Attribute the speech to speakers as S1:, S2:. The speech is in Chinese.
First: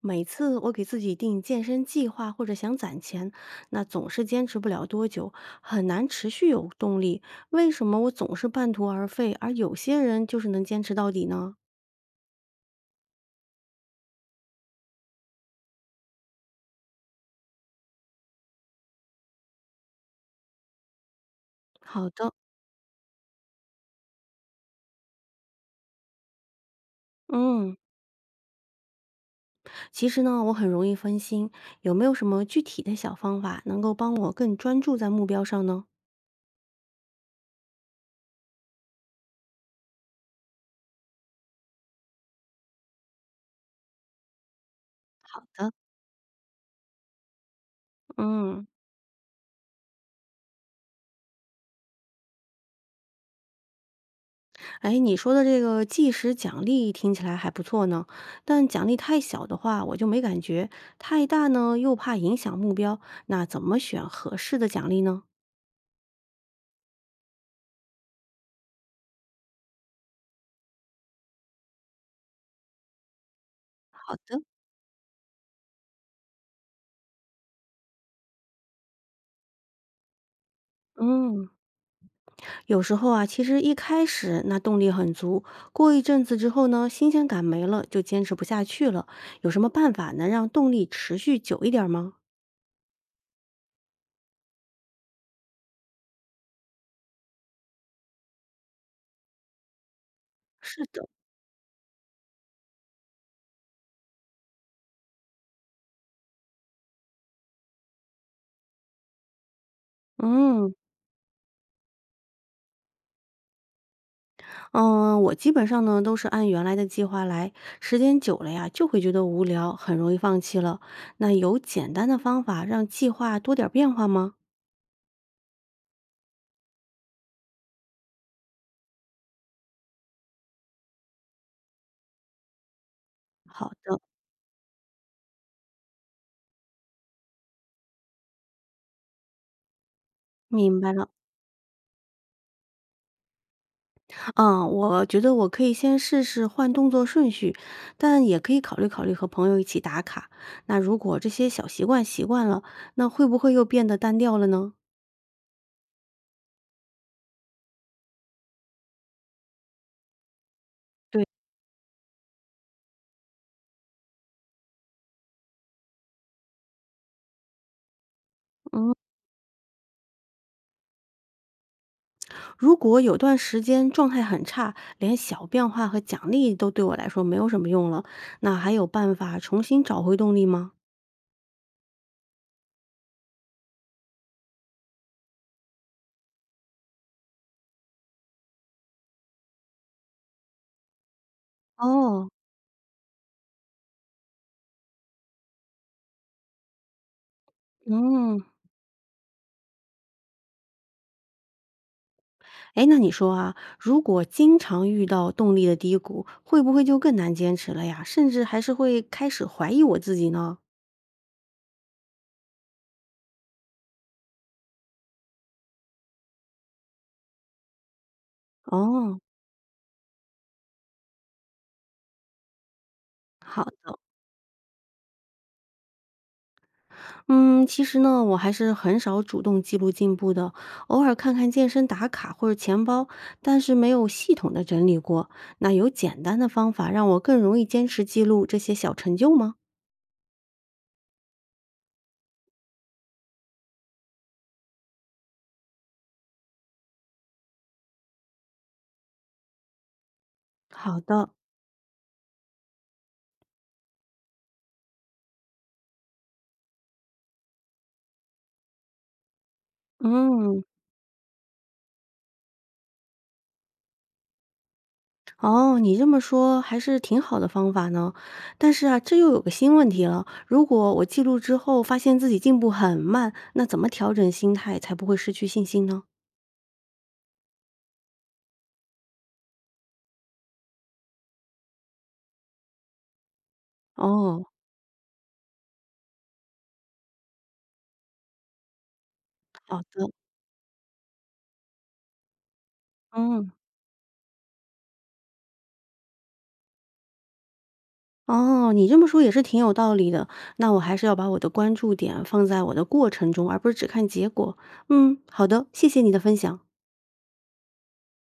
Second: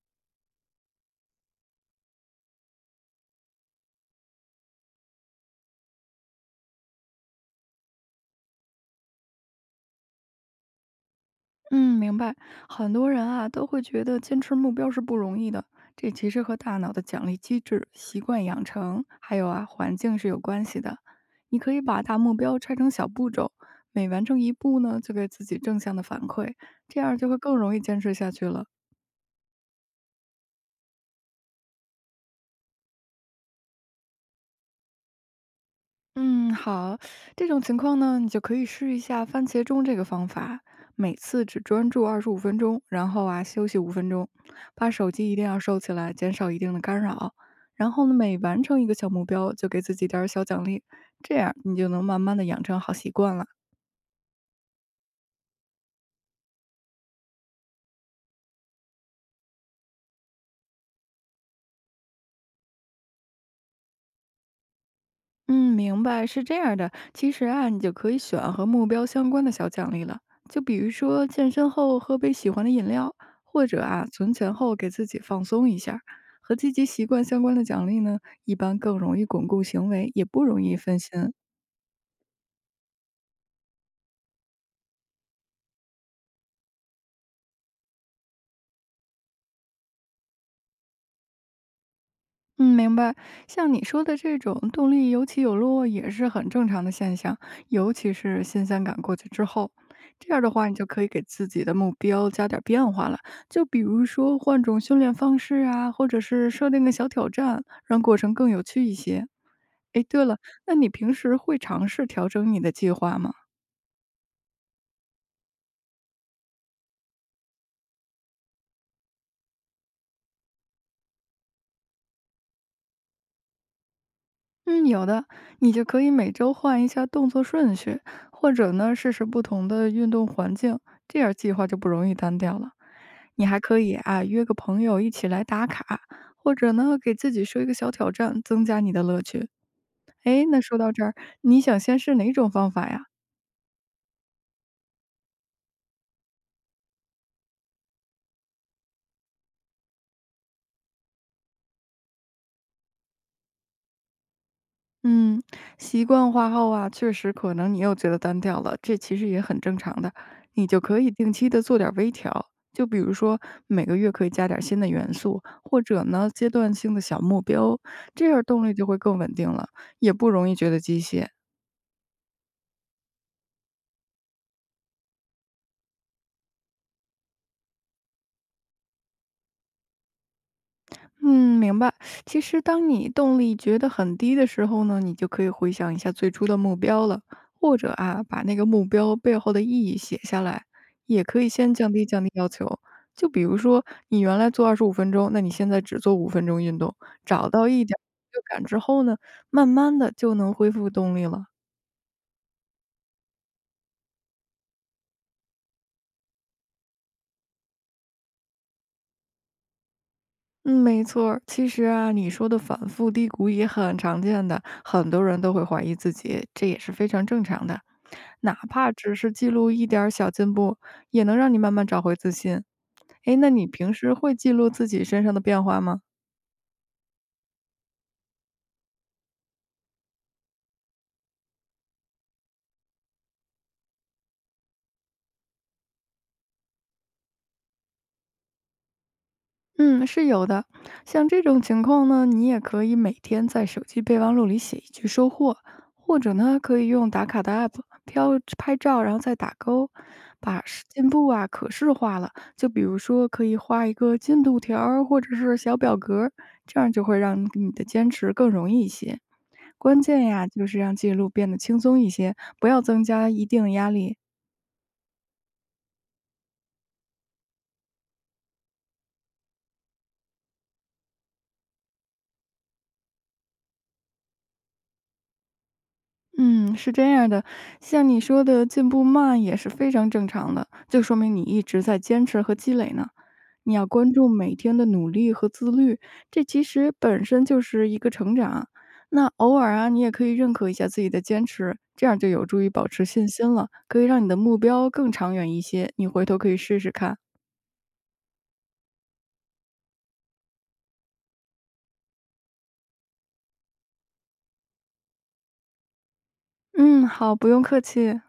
S1: 每次我给自己定健身计划或者想攒钱，那总是坚持不了多久，很难持续有动力。为什么我总是半途而废，而有些人就是能坚持到底呢？
S2: 嗯，明白。很多人啊都会觉得坚持目标是不容易的，这其实和大脑的奖励机制、习惯养成，还有啊环境是有关系的。你可以把
S1: 好
S2: 大
S1: 的。
S2: 目标拆成小步骤，每完成一步呢，就给自己正向的反馈，这样就会更容
S1: 嗯，
S2: 易坚持下去了。
S1: 其实呢，我很容易分心，有没有什么具体的小方法能够帮我更专注在目标上呢？
S2: 嗯，好，这种情况呢，你就可以试一下番茄钟这个方法，每次只专注二十五分钟，然后啊休息五分钟，把手机一
S1: 好
S2: 定要
S1: 的。
S2: 收起来，减少一定的干扰。然后呢，每完
S1: 嗯。
S2: 成一个小目标，就给自己点儿小奖励，这样你就能慢慢的养成好习惯了。
S1: 哎，你说的这个计时奖励听起来还不错呢，但奖励太小的话我就没感觉，太大呢又怕影响目标，那怎么选合适的奖励呢？
S2: 嗯，明白，是这样的。其实啊，你就可以选和目标相关的小奖励了，就比如说健身后喝杯喜欢的饮料，或者啊，
S1: 好
S2: 存
S1: 的。
S2: 钱后给自己放松一下。和积极习惯相关的奖励呢，一般更容易巩固行为，也不容易分心。
S1: 嗯，有时候啊，其实一开始那动力很足，过一阵子之后呢，新鲜感没了，就坚持不下去了。有什么办法能让动力持续久一点儿吗？
S2: 嗯，明白。像你说的这种动力有起有落也是很正常的现象，尤其是新鲜感过去之后，这样的话你
S1: 是
S2: 就可
S1: 的。
S2: 以给自己的目标加点儿变化了。就比如说换种训练方式啊，或者是设定个小挑战，让过程更有趣一些。诶，对了，
S1: 嗯。
S2: 那你平时会尝试调整你的计划吗？
S1: 嗯，我基本上呢都是按原来的计划来，时间久了呀就会觉得无聊，很容易放弃了。那有简单的方法让计划多点儿变化吗？
S2: 嗯，有的，你就可以每周换一下动作顺序，或者呢试试不同的运动环境，这样计划就不容易单调了。你还
S1: 好
S2: 可以
S1: 的，
S2: 啊，约个朋友一起来打卡，或者呢，给自己设一个小挑战，增加你的乐趣。哎，那
S1: 明
S2: 说
S1: 白
S2: 到这
S1: 了。
S2: 儿，你想先试哪种方法呀？
S1: 嗯，我觉得我可以先试试换动作顺序，但也可以考虑考虑和朋友一起打卡。那如果这些小习惯习惯了，那会不会又变得单调了呢？
S2: 嗯，习惯化后啊，确实可能你又觉得单调了，这其实也很正常的。你就可以
S1: 对。
S2: 定期的做点儿微调，就比如说每个月可以加点儿新的元素，或者呢阶段性的小目标，这样动力就
S1: 嗯。
S2: 会更稳定了，也不容易觉得机械。
S1: 如果有段时间状态很差，连小变化和奖励都对我来说没有什么用了，那还有办法重新找回动力吗？
S2: 嗯，明白。其实当你动力觉得很低的时候呢，你就可以回想一下最初的目标了，或者啊，把那个目标背后的意义写下来，也可以先降低降
S1: 哦。
S2: 低要求。就比如说，你原来做二十五分钟，那你现在只做五分钟运动，找到一点儿
S1: 嗯，
S2: 成就感之后呢，慢慢的就能恢复动力了。
S1: 哎，那你说啊，如果经常遇到动力的低谷，会不会就更难坚持了呀？甚至还是会开始怀疑我自己呢？
S2: 嗯，没错儿其实啊，你说的反复低谷也很常见的，很多人都会怀疑自己，这也是非常正常的。哪怕只
S1: 哦，
S2: 是记录一点儿小进步，也能让你慢慢找回自信。诶，那你平
S1: 好。
S2: 时会记录自己身上的变化吗？
S1: 嗯，其实呢，我还是很少主动记录进步的，偶尔看看健身打卡或者钱包，但是没有系统的整理过。那有简单的方法让我更容易坚持记录这些小成就吗？
S2: 嗯，是有的。像这种情况呢，你也可以每天在手机备忘录里写一句收获，或者呢，可以用打卡的 app 飘拍照，然后再打勾，把是
S1: 好
S2: 进
S1: 的。
S2: 步啊可视化了。就比如说，可以画一个进度条儿或者是小表格儿这样就会让你的坚持更容易一些。关键呀，
S1: 嗯，
S2: 就是让记录变得轻松一些，不要增加一定压力。
S1: 哦，你这么说还是挺好的方法呢。但是啊，这又有个新问题了，如果我记录之后发现自己进步很慢，那怎么调整心态才不会失去信心呢？
S2: 嗯，是这样的，像你说的进步慢也是非常正常的，就说明你一直在坚持和积累呢。你要关注
S1: 哦，
S2: 每天的努力和自律，这其实本身就是一个成长。那偶尔
S1: 好
S2: 啊，你也
S1: 的。
S2: 可以认可一下自己的坚持，这样就有助于保持信
S1: 嗯。
S2: 心了，可以让你的目标更长远一些。你回头可以试试看。
S1: 哦，你这么说也是挺有道理的。那我还是要把我的关注点放在我的过程中，而不是只看结果。嗯，好的，谢谢你的分享。
S2: 嗯，好，不用客气。